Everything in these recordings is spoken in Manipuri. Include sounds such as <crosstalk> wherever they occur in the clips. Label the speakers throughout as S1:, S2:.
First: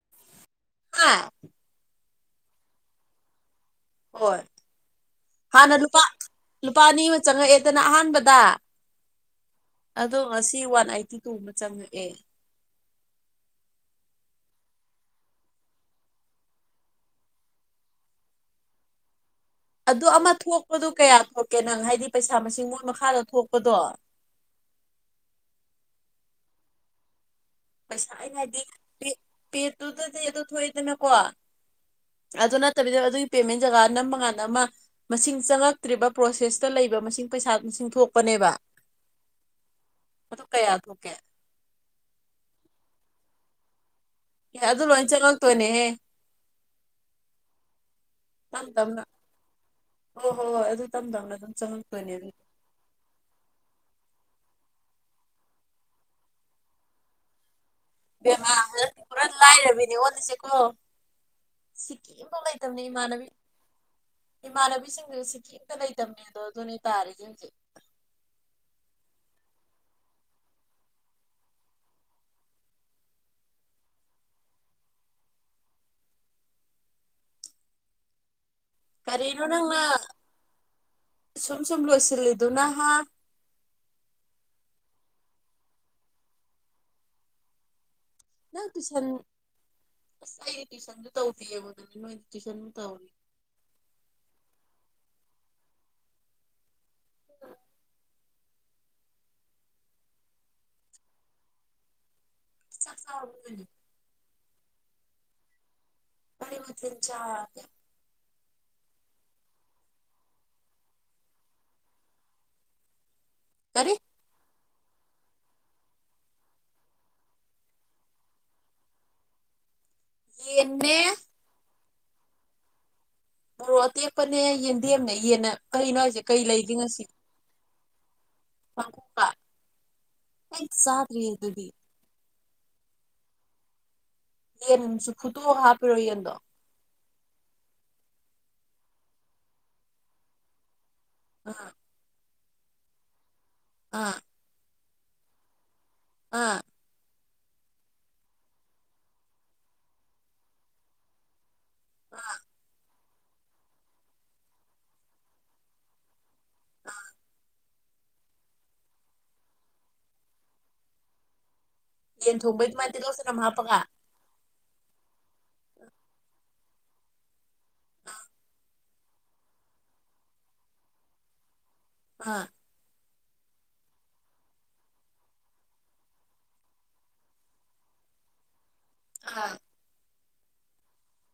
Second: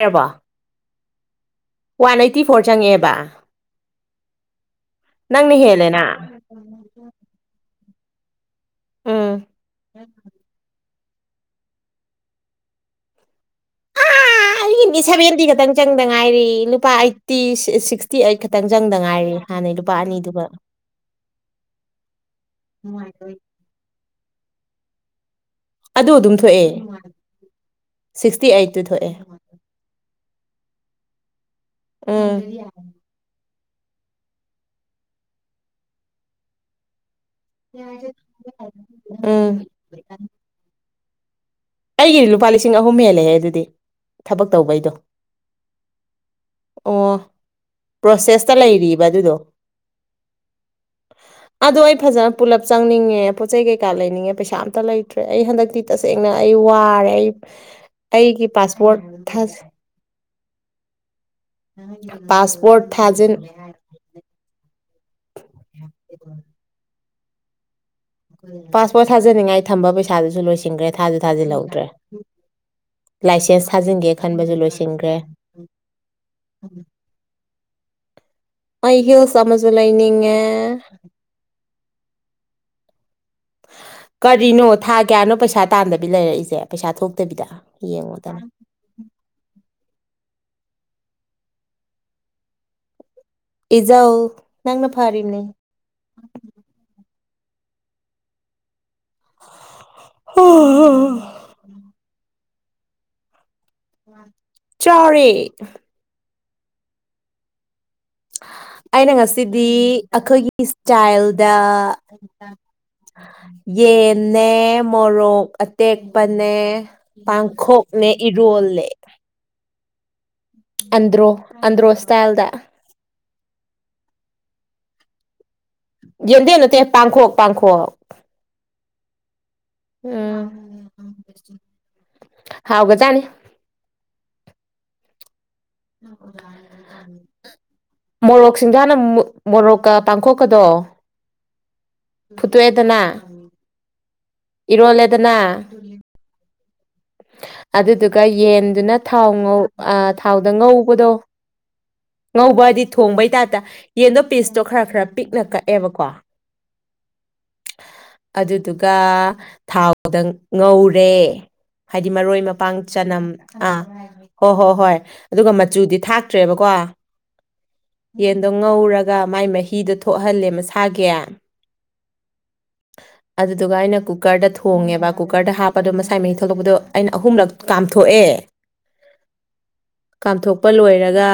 S1: ꯌꯥꯕ
S2: ꯍꯥꯥ
S1: ꯋꯥꯟ ꯑꯩꯠꯇꯤ ꯐꯣꯔ ꯆꯪꯉꯛꯑꯦꯕ
S2: ꯍꯣꯏ
S1: ꯅꯪꯅ
S2: ꯍꯥꯟꯅ
S1: ꯍꯦꯜꯂꯦꯅ
S2: ꯂꯨꯄꯥ ꯂꯨꯄꯥ ꯑꯅꯤ ꯑꯃ ꯆꯪꯉꯛꯑꯦꯗꯅ ꯑꯍꯥꯟꯕꯗ
S1: ꯎꯝ
S2: ꯑꯗꯣ ꯉꯁꯤ ꯋꯥꯟ ꯑꯥꯏꯠꯇꯤ ꯇꯨꯕ ꯆꯪꯉꯑꯦ
S1: ꯑꯩꯒꯤꯅꯤ ꯁꯚꯦꯟꯇꯤ ꯈꯛꯇꯪ ꯆꯪꯗ ꯉꯥꯏꯔꯤ ꯂꯨꯄꯥ ꯑꯩꯠꯇꯤ ꯁꯤꯛꯁꯇꯤ ꯑꯩꯠ ꯈꯛꯇꯪ ꯆꯪꯗ ꯉꯥꯏꯔꯤ ꯍꯥꯟꯅꯩ ꯂꯨꯄꯥ
S2: ꯑꯗꯨ ꯑꯃ
S1: ꯑꯅꯤꯗꯨꯒ
S2: ꯊꯣꯛꯄꯗꯣ ꯀꯌꯥ ꯊꯣꯛꯀꯦ ꯅꯪ ꯍꯥꯏꯗꯤ ꯄꯩꯁꯥ ꯃꯁꯤꯡ ꯃꯣꯏ ꯃꯈꯥꯗ ꯊꯣꯛꯄꯗꯣ
S1: ꯑꯗꯨ ꯑꯗꯨꯝ ꯊꯣꯛꯑꯦ
S2: ꯄꯩꯁꯥꯏ
S1: ꯁꯤꯛꯁꯇꯤ
S2: ꯍꯥꯏꯗꯤ
S1: ꯑꯩꯠꯇꯨ ꯊꯣꯛꯑꯦ
S2: ꯄꯦꯠꯇꯨꯗꯗꯤꯦ ꯑꯗꯨ ꯊꯣꯛꯑꯏꯗꯅꯀꯣ
S1: ꯎꯝ
S2: ꯑꯗꯨꯅ ꯇꯗ ꯑꯗꯨꯒꯤ ꯄꯦꯦꯟ ꯖꯒꯥ ꯅꯃꯉꯥꯟ ꯑꯃ ꯃꯁꯤꯡ ꯆꯪꯉꯛꯇ꯭ꯔꯤꯕ ꯄ꯭ꯔꯣꯁꯦꯁꯇ ꯂꯩꯕ ꯃꯁꯤꯡ ꯄꯩꯁꯥ ꯃꯁꯤꯡ ꯊꯣꯛꯄꯅꯦꯕ
S1: ꯎꯝ
S2: ꯑꯣꯀꯦ
S1: ꯑꯩꯒꯤꯗꯤ ꯂꯨꯄꯥ ꯂꯤꯁꯤꯡ ꯑꯍꯨꯝ ꯍꯦꯜꯂꯦꯦ ꯑꯗꯨꯗꯤ ꯊꯕꯛ
S2: ꯑꯦ ꯑꯗꯨ
S1: ꯇꯧꯕꯩꯗꯣ
S2: ꯂꯣꯏ ꯆꯪꯉꯛꯇꯣꯏꯅꯦꯍꯦ
S1: ꯑꯣ ꯄ꯭ꯔꯣꯁꯦꯁꯇ
S2: ꯇꯞ ꯇꯞꯅ
S1: ꯂꯩꯔꯤꯕ ꯑꯗꯨꯗꯣ
S2: ꯍꯣꯏ ꯍꯣꯏ ꯍꯣꯏ ꯑꯗꯨ ꯇꯞ ꯇꯞꯅ ꯑꯗꯨꯝ
S1: ꯑꯗꯣ ꯑꯩ
S2: ꯆꯪꯉꯛꯇꯣꯏꯅꯦ ꯑꯗꯨ
S1: ꯐꯖꯅ ꯄꯨꯂꯞ ꯆꯪꯅꯤꯡꯉꯦ ꯄꯣꯠꯆ ꯆꯩ ꯀꯩꯀꯥ ꯂꯩꯅꯤꯡꯉꯦ ꯄꯩꯁꯥ ꯑ ꯂꯩꯇ꯭ꯔꯦ ꯑꯩ ꯍꯟꯗꯛꯇꯤ ꯇꯁꯦꯡꯅ ꯑꯩ ꯋꯥꯔꯦ ꯑꯩ ꯑꯩꯒꯤ
S2: ꯕꯦꯝꯃꯥ ꯍꯟꯗꯛꯇꯤ
S1: ꯄꯥꯁꯄꯣꯔꯠ ꯊꯖ
S2: ꯁꯤꯀꯤꯝꯐꯥꯎ ꯂꯩꯇꯕꯅꯦ ꯏꯃꯥꯟꯅꯕꯤ
S1: ꯊꯥꯖꯤꯟ
S2: ꯏꯃꯥꯟꯅꯕꯤꯁꯤꯡ ꯁꯤ ꯏ ꯂꯩ ꯇꯝꯃꯦ ꯑ ꯑꯗꯨꯣ ꯑꯗꯨꯅꯤ ꯇꯔꯔꯤ ꯌꯦ
S1: ꯄꯥꯁꯄꯣꯔꯠ ꯊꯥꯖꯅꯤꯡꯉꯥꯏ ꯊꯝꯕ ꯄꯩꯁꯥꯗꯨꯁꯨ ꯂꯣꯏꯁꯤꯟꯈ꯭ꯔꯦ ꯊꯥꯖ ꯊꯥꯖꯤꯜꯍꯧꯗ꯭ꯔꯦ ꯂꯥꯏꯁꯦꯟꯁ ꯊꯥꯖꯤꯟꯒꯦ ꯈꯟꯕꯁꯨ ꯂꯣꯏꯁꯤꯟꯈ꯭ꯔꯦ ꯑ ꯍꯜꯁ
S2: ꯀꯔꯤꯅꯣ
S1: ꯁꯃꯖ
S2: ꯅꯪꯅ
S1: ꯂꯩꯅꯤꯡꯉ
S2: ꯑꯗꯨꯅ
S1: ꯀꯔꯤꯅꯣ ꯊꯥ ꯀꯌꯥꯅꯣ ꯄꯩꯁꯥ ꯇꯥꯟꯗꯕꯤ ꯂꯩꯔꯛꯏꯁꯦ ꯄꯩꯁꯥ ꯊꯣꯛꯇꯕꯤꯗ ꯌꯦꯡꯉꯣ
S2: ꯅ ꯇꯨ ꯇꯨꯋꯁꯟꯁꯨ ꯇꯧꯗꯑꯕ ꯑꯗꯨ ꯅꯣꯏꯗꯤ ꯇꯨꯋꯁꯟ ꯇꯧꯋꯅꯤ
S1: ꯏꯖꯎ ꯆꯪꯅ ꯐꯥꯔꯅꯦ
S2: ꯎꯝ
S1: ꯎꯝꯝ
S2: <inaudible>
S1: ꯆꯔꯦ
S2: ꯃꯔꯤꯊ ꯆꯥ ꯀ
S1: ꯑꯩꯅ ꯉꯁꯤꯗꯤ ꯑꯩꯈꯣꯏꯒꯤ ꯏꯁꯇꯥꯏꯜꯗ
S2: ꯀꯔꯤ
S1: ꯌꯦꯟꯅ ꯃꯣꯔꯣꯛ ꯑꯇꯦꯛꯄꯅꯦ ꯄꯥꯡꯈꯣꯛꯅꯦ ꯏꯔꯣꯜꯅꯦ
S2: ꯌꯦꯟꯅꯦ
S1: ꯑꯟꯗ꯭ꯔꯣ ꯑꯟꯗ꯭ꯔꯣ ꯇꯜꯗ
S2: ꯃꯔꯣ ꯑꯇꯦꯛꯄꯅꯦ ꯌꯦꯟꯗꯦꯝꯦꯝꯅꯦ ꯌꯦꯟꯟꯅ
S1: ꯌꯦꯣꯟꯗꯦ ꯅꯠꯇ ꯄꯥꯡꯈꯣꯛ ꯄꯥꯡꯈꯣꯛ
S2: ꯄꯥꯡꯈꯣꯛꯀ ꯑꯩ
S1: ꯎꯝ
S2: ꯆꯥꯗ꯭ꯔꯤꯌꯦ ꯑꯗꯨꯗꯤ
S1: ꯍꯥꯎꯒꯖꯥꯅꯤ
S2: ꯌꯦꯁꯨ
S1: ꯎ ꯃꯣꯔꯣꯛ ꯁꯤꯡꯖꯥꯅ ꯃꯣꯔꯣꯛꯀ ꯄꯥꯡꯊꯣꯛꯀꯗꯣ
S2: ꯑꯥ
S1: ꯄꯨꯊꯋꯦꯗꯅ
S2: ꯑꯥ
S1: ꯏꯔꯣꯜꯂꯦꯗꯅ
S2: ꯑ
S1: ꯑꯗꯨꯗꯨꯒ ꯌꯦꯟꯗꯨꯅ ꯊꯥꯎ ꯉꯧ ꯊꯥꯎꯗ ꯉꯧꯕꯗꯣ ꯉꯕꯗꯤ ꯊꯣꯡꯕꯩ ꯇꯥꯞꯇ ꯌꯦꯟꯗꯣ ꯄꯤꯁꯇꯣ ꯈꯔ ꯈꯔ ꯄꯤꯛꯅ ꯀꯛꯑꯦꯕꯀꯣ ꯑꯗꯨꯗꯨꯒ ꯊꯥꯎꯗ ꯉꯧꯔꯦ ꯍꯥꯏꯗꯤ
S2: ꯌꯦꯟ
S1: ꯃꯔꯣꯏ
S2: ꯊꯣꯡꯕꯩ
S1: ꯃꯄꯥꯡ
S2: ꯑꯗꯨꯃꯥꯏꯅ ꯇꯤꯜꯍꯧ
S1: ꯆꯅꯝ
S2: ꯍꯥꯞꯄꯒ
S1: ꯑꯥ ꯑꯣ ꯍꯣ ꯍꯣꯏ ꯑꯗꯨꯒ ꯃꯆꯨꯗꯤ ꯊꯥꯛꯇ꯭ꯔꯦꯕꯣ ꯀꯣ ꯌꯦꯟꯗꯣ ꯉꯧꯔꯒ ꯃꯥꯏ ꯃꯍꯤꯗꯣ ꯊꯣꯛꯍꯜꯂꯦ ꯃꯁꯥꯒꯤ
S2: ꯍꯥꯥ
S1: ꯑꯗꯨꯗꯨꯒ ꯑꯩꯅ ꯀꯨꯀꯔꯗ ꯊꯣꯡꯉꯦꯕ ꯀꯨꯀꯔꯗ ꯍꯥꯞꯄꯗꯣ ꯃꯁꯥꯏ ꯃꯍꯤ ꯊꯣꯛꯂꯛꯄꯗꯣ ꯑꯩꯅ ꯑꯍꯨꯝꯂꯛ ꯀꯥꯝꯊꯣꯛꯑꯦ
S2: ꯑꯥ
S1: ꯀꯥꯝꯊꯣꯛꯄ ꯂꯣꯏꯔꯒ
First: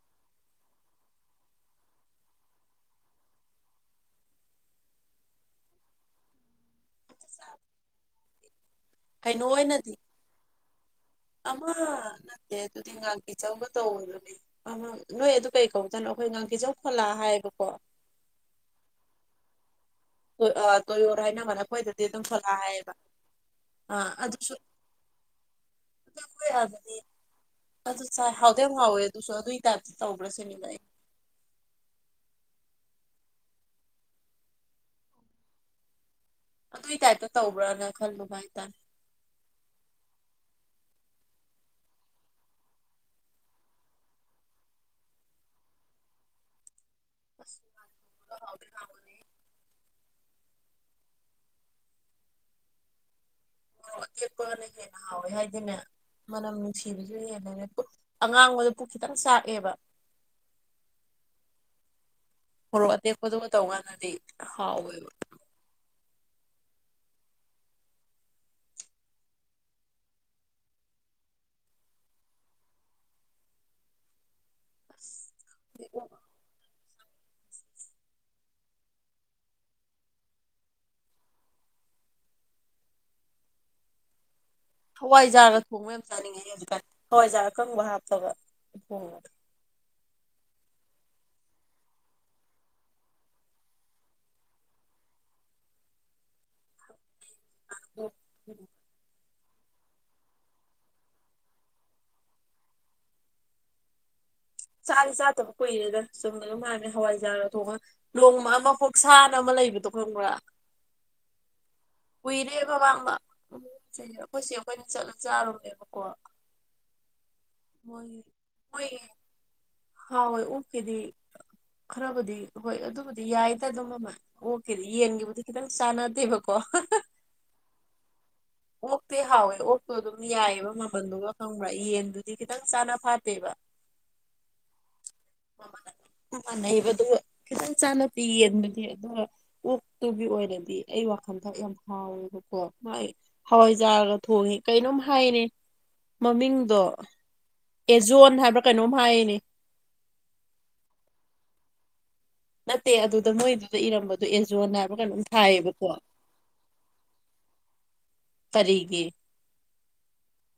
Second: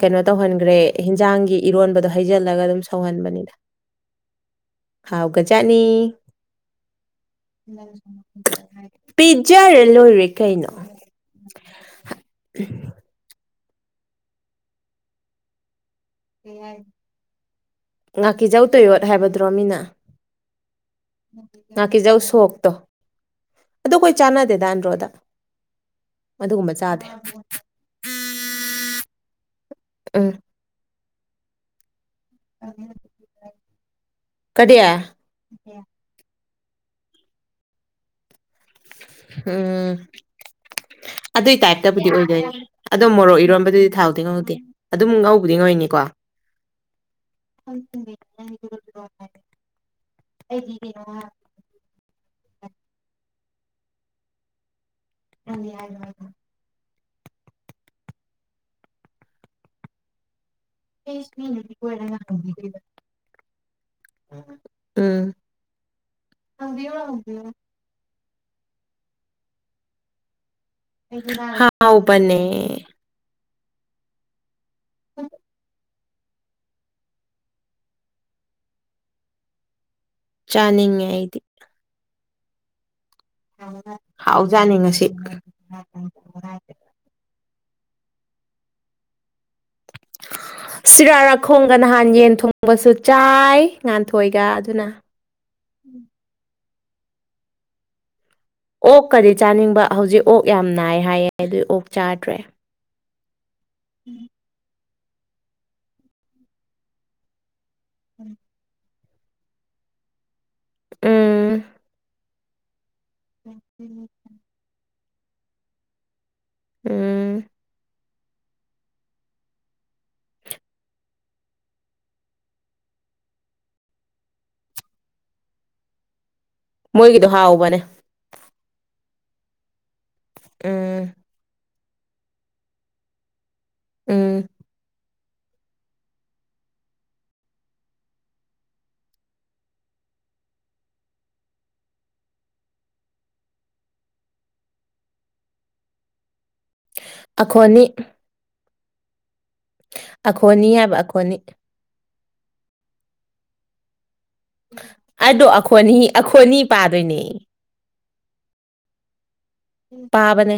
S1: ꯀꯩꯅꯣ ꯇꯧꯍꯟꯈ꯭ꯔꯦ ꯍꯟꯖꯥꯡꯒꯤ ꯏꯔꯣꯟꯕꯗꯣ ꯍꯩꯖꯤꯜꯂꯒ ꯑꯗꯨꯝ ꯁꯧꯍꯟꯕꯅꯤꯅ ꯍꯥꯎꯒꯖꯥꯠꯅꯤ <unintelligible> <unintelligible>
S2: ꯀꯩꯅꯣ ꯍꯣꯏꯅꯗꯤ
S1: ꯨꯔꯦ ꯀꯩꯅꯣ
S2: ꯑꯃ ꯅꯠꯇꯦ ꯑꯗꯨ ꯇꯤꯡꯦ ꯆꯧꯒ ꯇꯧꯕꯗꯨꯅꯤ ꯑꯃ ꯅꯣꯏ ꯑꯗꯨ ꯀꯩ ꯀꯧꯒꯦ
S1: ꯉꯥꯀꯤꯖꯧ ꯇꯌꯣꯠ ꯍꯥꯏꯕꯗꯨꯔꯣ ꯃꯤꯅ
S2: ꯇꯣꯏꯌꯣꯠ ꯍꯥꯏꯅꯕ ꯑꯃ ꯑꯩꯈꯣꯏꯗꯗꯤ
S1: ꯉꯥꯀꯤꯖꯧ
S2: ꯑꯗꯨꯝ ꯐꯣꯂꯥ
S1: ꯁꯣꯛꯇꯣ
S2: ꯍꯥꯏꯌꯦꯕ
S1: ꯑꯗꯣ
S2: ꯑ
S1: ꯑꯩꯈꯣꯏ
S2: ꯑꯗꯨꯁꯨ
S1: ꯆꯥꯟꯅꯗꯦꯗ ꯑꯟꯗ꯭ꯔꯣꯗ ꯑꯗꯨꯒꯨꯝꯕ ꯆꯥꯗꯦ
S2: ꯑꯗꯨꯆꯥꯏ ꯍꯥꯎꯗꯤ ꯌꯥꯝ ꯍꯥꯎꯋꯦ ꯑꯗꯨꯁꯨꯣ ꯑꯗꯨ ꯇꯥꯏꯞꯇ ꯇꯧꯕꯔ꯭
S1: ꯎꯝ ꯀꯔꯤ
S2: ꯑꯗꯨꯏ ꯇꯥꯏꯞꯇ ꯇꯧꯕ꯭ꯔꯅ ꯈꯜꯂꯨꯕ ꯍꯥꯏꯇꯥꯔꯦ
S1: ꯎꯝ ꯑꯗꯨꯏ ꯇꯥꯏꯞꯇꯕꯨꯗꯤ ꯑꯣꯏꯗꯣꯏꯅꯤ ꯑꯗꯣ ꯃꯣꯔꯣꯛ ꯏꯔꯣꯟꯝꯕꯗꯨꯗꯤ ꯊꯥꯎꯗꯤ ꯉꯧꯗꯦ ꯑꯗꯨꯝ ꯉꯧꯕꯗꯤ ꯉꯧꯔꯤꯅꯤꯀꯣ
S2: ꯑꯁ ꯍꯥꯎꯗꯤ
S1: ꯗꯨ
S2: ꯍꯥꯎꯕꯅꯦ
S1: ꯑꯩꯒꯤ ꯀꯩꯅꯣ
S2: ꯃꯣꯔꯣꯛ ꯑꯇꯦꯛꯄ ꯍꯥꯎꯋꯦ ꯍꯥꯏꯗꯅ ꯃꯅꯝ ꯑꯉꯥꯡꯕꯗ ꯄꯨꯛ ꯈꯤꯇꯪ ꯆꯥꯛꯑꯦꯕ
S1: ꯎꯝ
S2: ꯃꯣꯔꯣꯛ ꯑꯇꯦꯛꯄꯗꯨꯒ ꯇꯧꯀꯥꯟꯗꯗꯤ ꯍꯥꯎꯋꯦꯕ
S1: ꯍꯪꯕꯤꯌꯣ ꯍꯪꯕꯤꯌꯣ ꯍꯥꯎꯕꯅꯦ ꯎꯝ ꯆꯥꯅꯤꯡꯉꯦ ꯑꯩꯗꯤ <unintelligible> ꯉꯁꯤ
S2: ꯍꯋꯥꯏꯖꯥꯔꯒ ꯊꯣꯡꯕ ꯌꯥꯝ ꯆꯥꯅꯤꯡꯉꯦ ꯍꯧꯖꯤꯛꯀꯥꯜ ꯍꯋꯥꯏꯖꯥꯔ ꯑꯀꯪꯕ ꯍꯥꯞꯄꯒ ꯊꯣꯡꯕ
S1: ꯁꯤꯔꯥꯔꯥꯈꯣꯡꯒ ꯅꯍꯥꯟ ꯌꯦꯟ ꯊꯣꯡꯕꯁꯨ ꯆꯥꯏ ꯉꯥꯟꯊꯣꯏꯒ ꯑꯗꯨꯅ
S2: ꯎꯝ
S1: ꯑꯣ ꯀꯔꯤ ꯆꯥꯅꯤꯡꯕ ꯍꯧꯖꯤꯛ ꯑꯣꯛ ꯌꯥꯝ ꯅꯥꯏ ꯍꯥꯏꯌꯦ ꯑꯗꯨꯏ ꯑꯣꯛ ꯆꯥꯗ꯭ꯔꯦ ꯎꯝ
S2: ꯆꯥꯗꯤ ꯆꯥꯗꯕ ꯀꯨꯏꯔꯦꯗ ꯆꯨꯝꯅ ꯑꯗꯨꯝ ꯃꯥꯥꯟꯃꯦ ꯍꯋꯥꯏꯖꯥꯔ ꯊꯣꯡꯉꯒ ꯂꯣꯡ ꯃꯥꯃ ꯐꯠ ꯑꯁꯥꯟꯅ ꯑꯃ ꯂꯩꯕꯗꯣ ꯈꯪꯕ꯭ꯔꯥ
S1: ꯎꯝ
S2: ꯎꯨꯏꯔꯦꯕꯕꯥ ꯎ ꯑꯩꯈꯣꯏꯁꯤ ꯑꯩꯈꯣꯏꯅ ꯆꯠꯂ ꯆꯥꯔꯨꯔꯦꯕꯀꯣ
S1: ꯎꯝ
S2: ꯍꯣꯏꯌꯦ ꯍꯣꯏꯌꯦ ꯍꯥꯎꯋꯦ ꯑꯣꯛꯀꯤꯗꯤ ꯈꯔꯕꯨꯗꯤ ꯍꯣꯏ ꯑꯗꯨꯕꯨꯗꯤ ꯌꯥꯏꯗ ꯑꯗꯨꯝ ꯑꯃ ꯑꯣꯛꯀꯤꯗꯤ ꯌꯦꯟꯒꯤꯕꯨꯗꯤ ꯈꯤꯇꯪ ꯆꯥꯟꯅꯗꯦꯕ
S1: ꯃꯣꯏꯒꯤꯗꯣ ꯍꯥꯎꯕꯅꯦ
S2: ꯑꯣꯛꯇꯤꯇ ꯍꯥꯎꯋꯦ ꯍꯣꯏ ꯑꯗꯨꯝ ꯌꯥꯏꯌꯦꯕ
S1: ꯎꯝ
S2: ꯃꯃꯜꯗꯨꯒ ꯌꯦꯟꯗꯨꯗꯤ ꯈꯤꯇꯪ ꯆꯥꯅ ꯐꯥꯠꯇꯦꯕ
S1: ꯎꯝ
S2: ꯃꯥꯟꯅꯩꯕ ꯑꯗꯨꯒ ꯈꯤꯇꯪ ꯆꯥꯅꯗꯦ ꯌꯦꯟꯗꯨꯗꯤ ꯑꯗꯨꯒ ꯑꯣꯛꯇꯨꯒꯤ ꯑꯣꯏꯅꯗꯤ ꯑꯩ ꯋꯥꯈꯟꯗ ꯌꯥꯝ ꯍꯥꯎꯋꯦꯕꯀꯣ ꯍꯣꯏ ꯍꯋꯥꯏꯖꯥꯔꯒ ꯊꯣꯡꯉꯦ ꯀꯩꯅꯣꯝ ꯍꯥꯏꯅꯦ ꯃꯃꯤꯡ ꯑꯗꯣ
S1: ꯑꯈꯣꯅꯤ
S2: ꯑꯦꯖꯣꯟ ꯍꯥꯏꯕ꯭ꯔꯥ ꯀꯩꯅꯣꯝ ꯍꯥꯏꯌꯦꯅꯦ
S1: ꯑꯈꯣꯅꯤ ꯍꯥꯏꯕ ꯑꯈꯣꯅꯤ
S2: ꯅꯠꯇꯦ ꯑꯗꯨꯗ ꯃꯣꯏꯗꯨꯗ ꯏꯔꯝꯕꯗ
S1: ꯑꯗꯣ ꯑꯈꯣꯅꯤ ꯑꯈꯣꯅꯤ ꯄꯥꯗꯣꯏꯅꯦ
S2: ꯀꯔꯤꯒꯤ
S1: ꯄꯥꯕꯅꯦ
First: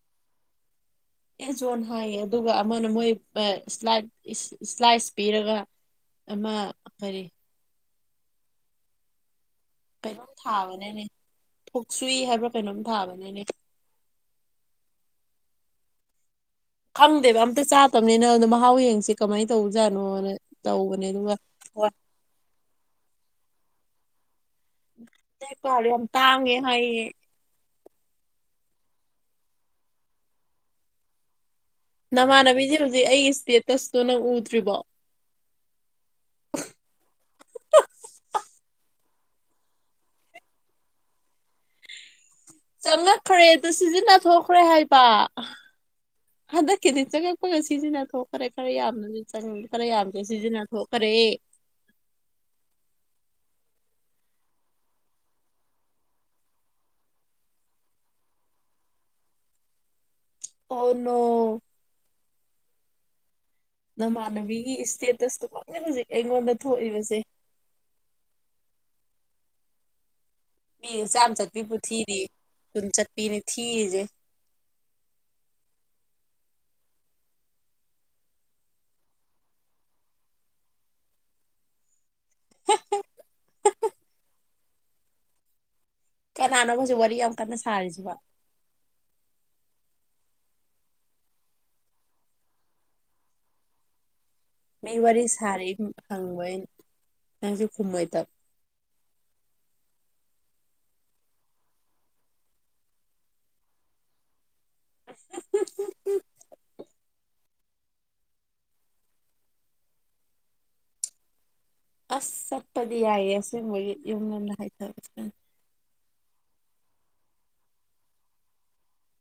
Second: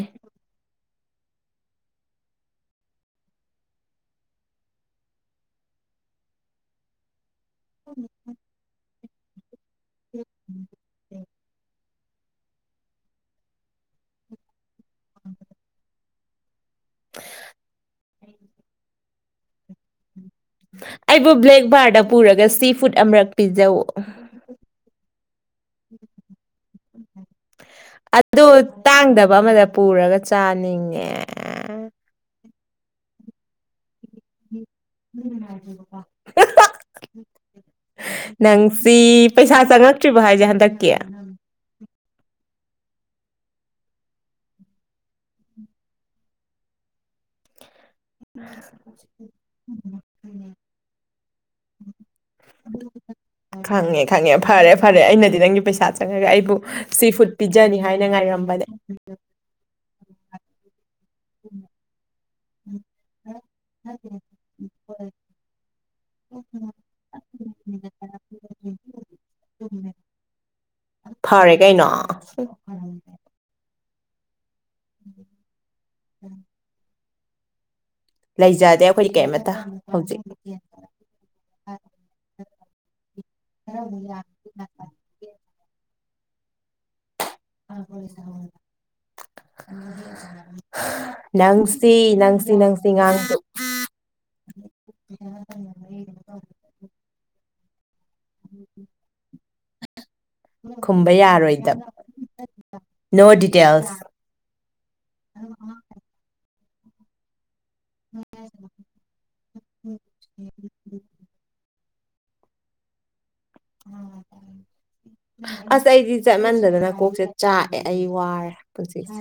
S2: ꯑꯦꯖꯣꯟ ꯍꯥꯏꯌꯦ ꯑꯗꯨꯒ ꯑꯃꯅ ꯃꯣꯏ ꯏꯁꯥꯏ ꯏꯁ꯭ꯂꯥꯏꯁ ꯄꯤꯔꯒ ꯑꯃ ꯀꯔꯤ
S1: <unintelligible>
S2: ꯀꯩꯅꯣꯝ ꯊꯥꯕꯅꯤꯅꯦ ꯊꯣꯛ ꯁꯨꯏ ꯍꯥꯏꯕ꯭ꯔꯥ ꯀꯩꯅꯣꯝ ꯊꯥꯕꯅꯦꯅꯦ ꯈꯪꯗꯦꯗ ꯑꯝꯇ ꯆꯥꯗꯕꯅꯤꯅ ꯑꯗꯣ ꯃꯍꯥꯎ ꯌꯦꯡꯁꯤ ꯀꯃꯥꯏꯅ ꯇꯧꯖꯥꯅꯣꯅ
S1: ꯑꯩꯕꯨ ꯕ꯭ꯂꯦꯛ ꯕꯥꯔꯗ ꯄꯨꯔꯒ ꯁꯤ ꯐꯨ꯭ꯗ ꯑꯃꯔꯛ ꯄꯤꯖꯧ <unintelligible>
S2: ꯕ꯭ꯂꯦꯛ ꯕꯥꯔ ꯌꯥꯝ ꯇꯥꯡꯉꯦ ꯍꯥꯏꯌꯦ
S1: ꯑꯗꯨ ꯇꯥꯡꯗꯕ ꯑꯃꯗ ꯄꯨꯔꯒ ꯆꯥꯅꯤꯡꯉꯦ
S2: ꯅꯃꯥꯅꯕꯤ <unintelligible> ꯑꯩ ꯏꯁꯇꯦꯇ꯭ꯁ ꯑꯗꯣ ꯅꯪ ꯎꯗ꯭ꯔꯤꯕꯣ
S1: ꯅꯪꯁꯤ ꯄꯩꯁꯥ ꯆꯪꯉꯛꯇ꯭ꯔꯤꯕꯣ ꯍꯥꯏꯁꯦ ꯍꯟꯗꯛꯀꯤ
S2: ꯆꯪꯪꯂꯛꯈ꯭ꯔꯦꯗ ꯁꯤꯖꯤꯟꯅꯊꯣꯛꯈ꯭ꯔꯦ ꯍꯥꯏꯕ ꯍꯟꯗꯛꯀꯤꯗꯤ ꯆꯪꯉꯛꯄꯒ ꯁꯤꯖꯤꯟꯅ ꯊꯣꯛꯈ꯭ꯔꯦ ꯈꯔ ꯌꯥꯝꯅ ꯈꯔ ꯌꯥꯝꯅ ꯁꯤꯖꯤꯟꯅꯊꯈ꯭ꯔꯦ
S1: ꯈꯪꯉꯦ ꯈꯪꯉꯦ ꯐꯔꯦ ꯐꯔꯦ ꯑꯩꯅꯗꯤ ꯅꯪꯒꯤ ꯄꯩꯁꯥ ꯆꯪꯉꯒ ꯑꯩꯕꯨ ꯁꯤ ꯐꯨꯗ ꯄꯤꯖꯅꯤ ꯍꯥꯏꯅ ꯉꯥꯏꯔꯝꯕꯅꯦ
S2: ꯑꯣ ꯅꯣ
S1: ꯎ
S2: ꯅꯃꯥꯟꯅꯕꯤꯒꯤ ꯏꯁꯇꯦꯇ꯭ꯁꯇꯨ ꯈ ꯍꯧꯖꯤꯛ ꯑꯩꯉꯣꯟꯗ ꯊꯣꯛꯏꯕꯁꯦ
S1: <inaudible>
S2: ꯃꯤ ꯆꯥꯝ
S1: ꯐꯔꯦ
S2: ꯆꯞꯄꯤꯕꯨ
S1: ꯀꯩꯅꯣ
S2: ꯊꯤꯔꯤ ꯀꯨꯟ ꯆꯞꯄꯤꯅꯤ ꯊꯤꯔꯤꯁꯦ
S1: <inaudible> ꯂꯩꯖꯥꯗꯦ ꯑꯩꯈꯣꯏꯗꯤ ꯀꯔꯤꯃꯇ ꯍꯧꯖꯤꯛ <unintelligible> <inaudible>
S2: ꯀꯅꯥꯅꯣꯕ ꯍꯧꯖꯤꯛ ꯋꯥꯔꯤ ꯌꯥꯝ ꯀꯟꯅ ꯁꯥꯔꯤꯁꯤ ꯕꯣ
S1: ꯍ ꯅꯪꯁꯤ ꯅꯪꯁꯤ ꯅꯪꯁꯤ ꯉꯥꯡꯇ
S2: ꯃꯤ ꯋꯥꯔꯤ ꯁꯥꯔꯤ ꯍꯪꯕꯩꯅꯤ ꯅꯪꯁꯨ ꯈꯨꯝꯃꯣꯏ
S1: <inaudible> ꯈꯨꯝꯕ ꯌꯥꯔꯣꯏꯗꯕ ꯅꯣ ꯗꯤꯇꯦꯜꯁ <unintelligible> <unintelligible>
S2: ꯑꯁ ꯆꯠꯄꯗꯤ ꯌꯥꯏꯌꯦ ꯑꯁꯦꯡꯕꯒꯤ ꯌꯨꯝ ꯂꯣꯝꯗ ꯍꯥꯏꯊꯕ
S1: ꯑꯁ ꯑꯩꯗꯤ ꯆꯠꯃꯟꯗꯗꯅ ꯀꯣꯛꯁꯦ ꯆꯥꯛꯑꯦ ꯑꯩ ꯋꯥꯔꯦ ꯄꯨꯟꯁꯤꯁꯦ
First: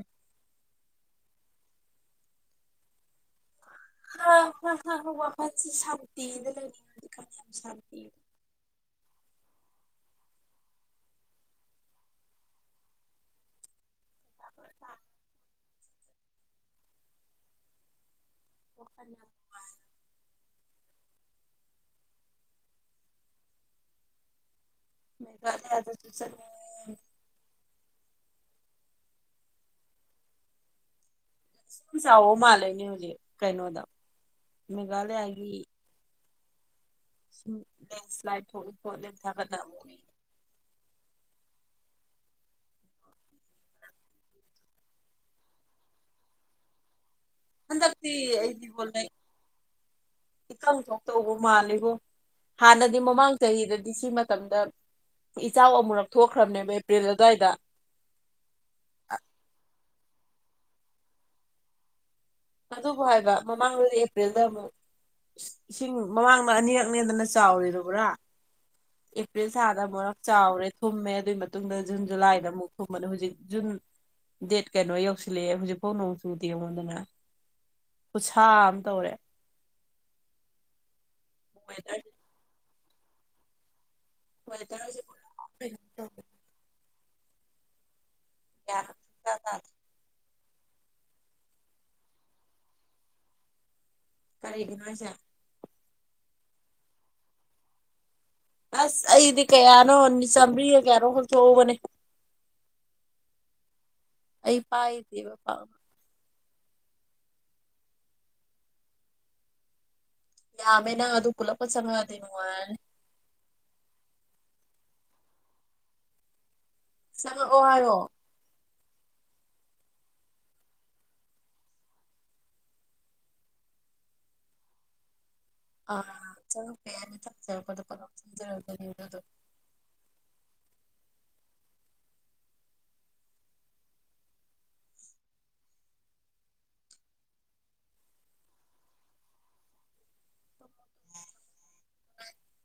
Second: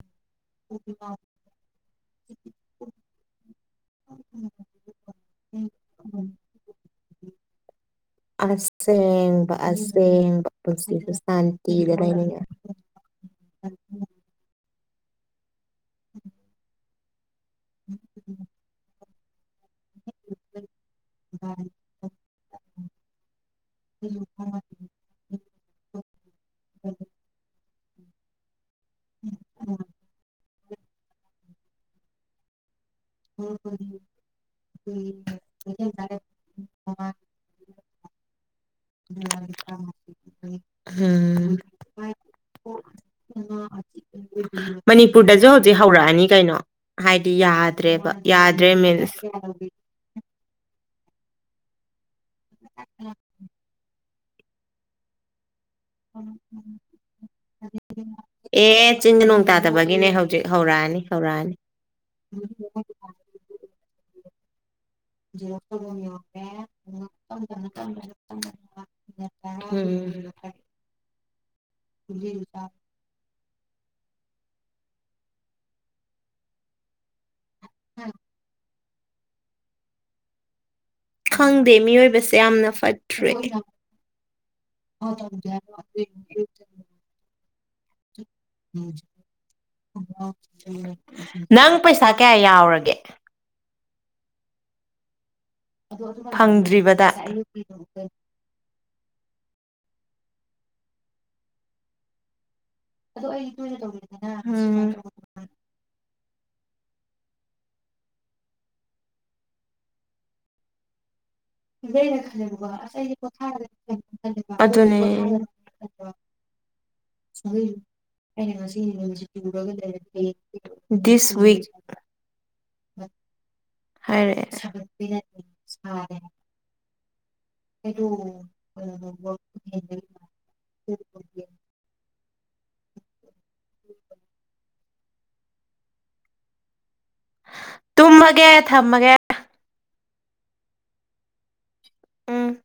S2: <inaudible>
S1: <unintelligible>
S2: ꯍ ꯍ ꯍ ꯍ ꯋꯥꯈꯜꯁꯤ ꯁꯥꯟꯇꯤꯗ ꯂꯩꯅꯤꯡꯉꯤ ꯁꯥꯟꯇꯤꯗ
S1: ꯁꯦꯡꯕ ꯄꯨꯟꯁꯤꯁꯦ ꯁꯥꯟꯇꯤꯗ ꯂꯩꯅꯤꯡꯉꯦ <inaudible> <inaudible>
S2: <inaudible>
S1: <unintelligible>
S2: <unintelligible> ꯆꯠꯅꯤꯡꯉꯤ
S1: <inaudible>
S2: ꯑꯝ ꯆꯥꯎꯋꯣꯃꯥ ꯂꯩꯅꯤꯡ
S1: <unintelligible>
S2: ꯃꯦꯘꯥꯂꯌꯥꯒꯤ
S1: <inaudible> <inaudible>
S2: ꯂꯦꯟꯁ ꯂꯥꯏꯗ
S1: ꯍꯝ ꯃꯅꯤꯄꯨꯔꯗꯁꯨ ꯍꯧꯖꯤꯛ ꯍꯧꯔꯛꯑꯅꯤ ꯀꯩꯅꯣ ꯍꯥꯏꯗꯤ ꯌꯥꯗ꯭ꯔꯦꯕ
S2: ꯍꯟꯗꯛꯇꯤ
S1: ꯌꯥꯗ꯭ꯔꯦ
S2: ꯑꯩꯗꯤꯕꯣ ꯂꯩ
S1: ꯃꯤꯟꯁ
S2: ꯇꯧꯕꯨ ꯃꯥꯜꯂꯤꯕꯣ ꯍꯥꯟꯅꯗꯤ ꯃꯃꯥꯡ ꯆꯍꯤꯗꯗꯤ ꯁꯤ ꯇꯝꯗ <unintelligible> ꯏꯆꯥꯎ ꯑꯃꯨꯔꯛ ꯊꯣꯛꯈ꯭ꯔꯝꯅꯦꯃꯦ ꯑꯦꯄ꯭ꯔꯤꯜ ꯑꯗꯨꯋꯥꯏꯗ
S1: ꯒꯤꯅꯦ ꯍꯧꯖꯤꯛ ꯍꯧꯔꯛꯑꯅꯤ ꯍꯧꯔꯛꯑꯅꯤ꯫
S2: ꯑꯗꯨꯕꯨ ꯍꯥꯏꯕ ꯃꯃꯥꯡ <unintelligible> ꯑꯦꯄ꯭ꯔꯤꯜꯗ ꯑꯃꯨꯛ ꯏꯁꯤꯡ ꯃꯃꯥꯡꯗ ꯑꯅꯤꯔꯛꯅꯦꯗꯅ ꯆꯥꯎꯔꯤꯗꯣꯕ꯭ꯔꯥ ꯑꯦꯄ꯭ꯔꯤꯜ ꯊꯥꯗ
S1: ꯎꯝ
S2: ꯑꯃꯨꯔꯛ ꯆꯥꯎꯔꯦ ꯊꯨꯝꯃꯦ ꯑꯗꯨꯏ ꯃꯇꯨꯡ ꯃꯇꯨꯡꯗ ꯖꯨꯟ ꯖꯨꯂꯥꯏꯗ ꯑꯃꯨꯛ ꯊꯨꯝꯕꯅꯤ ꯍꯧꯖꯤꯛ ꯖꯨꯟ ꯗꯦꯠ ꯀꯩꯅꯣ ꯌꯧꯁꯤꯜꯂꯛꯑꯦ ꯍꯧꯖꯤꯛꯐꯥꯎ ꯅꯣꯡ ꯆꯨꯗꯦ ꯌꯦꯉꯣꯟꯗꯅ꯫ ꯈꯨꯁꯥ ꯇꯧꯔꯦ꯫
S1: ꯈꯪꯗꯦ ꯃꯤꯑꯣꯏꯕꯁꯦ ꯌꯥꯝꯅ ꯐꯠ ꯇ꯭ꯔꯦ꯫
S2: ꯋꯦꯗꯔꯁꯦ
S1: <unintelligible> <unintelligible> ꯅꯪ ꯄꯩꯁꯥ ꯀꯌꯥ ꯌꯥꯎꯔꯒꯦ꯫
S2: ꯀꯥꯔꯤꯒꯤꯅꯣ ꯍꯥꯏꯖꯦ꯫
S1: ꯐꯪꯗ꯭ꯔꯤꯕꯗ꯫
S2: ꯑꯁ ꯑꯩꯗꯤ ꯀꯌꯥꯅꯣ ꯆꯥꯝꯃ꯭ꯔꯤꯒ ꯀꯌꯥꯅꯣ ꯈꯛ ꯊꯣꯛꯍꯧꯕꯅꯦ꯫
S1: ꯑꯗꯣ ꯑꯩ ꯇꯧꯏꯅ <unintelligible>
S2: ꯑꯩ ꯄꯥꯏꯗꯦꯕ ꯄꯥꯛ꯫ ꯌꯥꯥꯝꯃꯦ ꯅꯪ ꯑꯗꯨ ꯄꯨꯂꯞꯀ
S1: ꯑꯗꯩ
S2: ꯆꯪꯉꯛꯑꯗꯤ
S1: ꯑꯩꯅ
S2: ꯅꯨꯡꯉꯥꯏꯔꯅꯤ
S1: ꯈꯜꯂꯦꯕꯥꯀꯣ ꯑꯁ ꯑꯩꯖꯤ ꯄꯣꯊꯥꯔꯒꯦ <unintelligible> ꯑꯗꯨꯅꯦ꯫
S2: ꯆꯪꯉꯛꯑꯣ
S1: <unintelligible>
S2: ꯍꯥꯏꯌꯣ
S1: ꯑꯩꯅ ꯉꯁ <unintelligible> ꯗꯤꯁ ꯋꯤꯛ ꯍꯥꯏꯔꯛꯑꯦ꯫
S2: ꯑ ꯆꯪꯉꯛꯄ ꯌꯥꯅꯤꯗ
S1: <unintelligible> <inaudible> <unintelligible> ꯇꯨꯝꯃꯒꯦ ꯊꯝꯃꯒꯦ꯫ ꯎꯝ꯫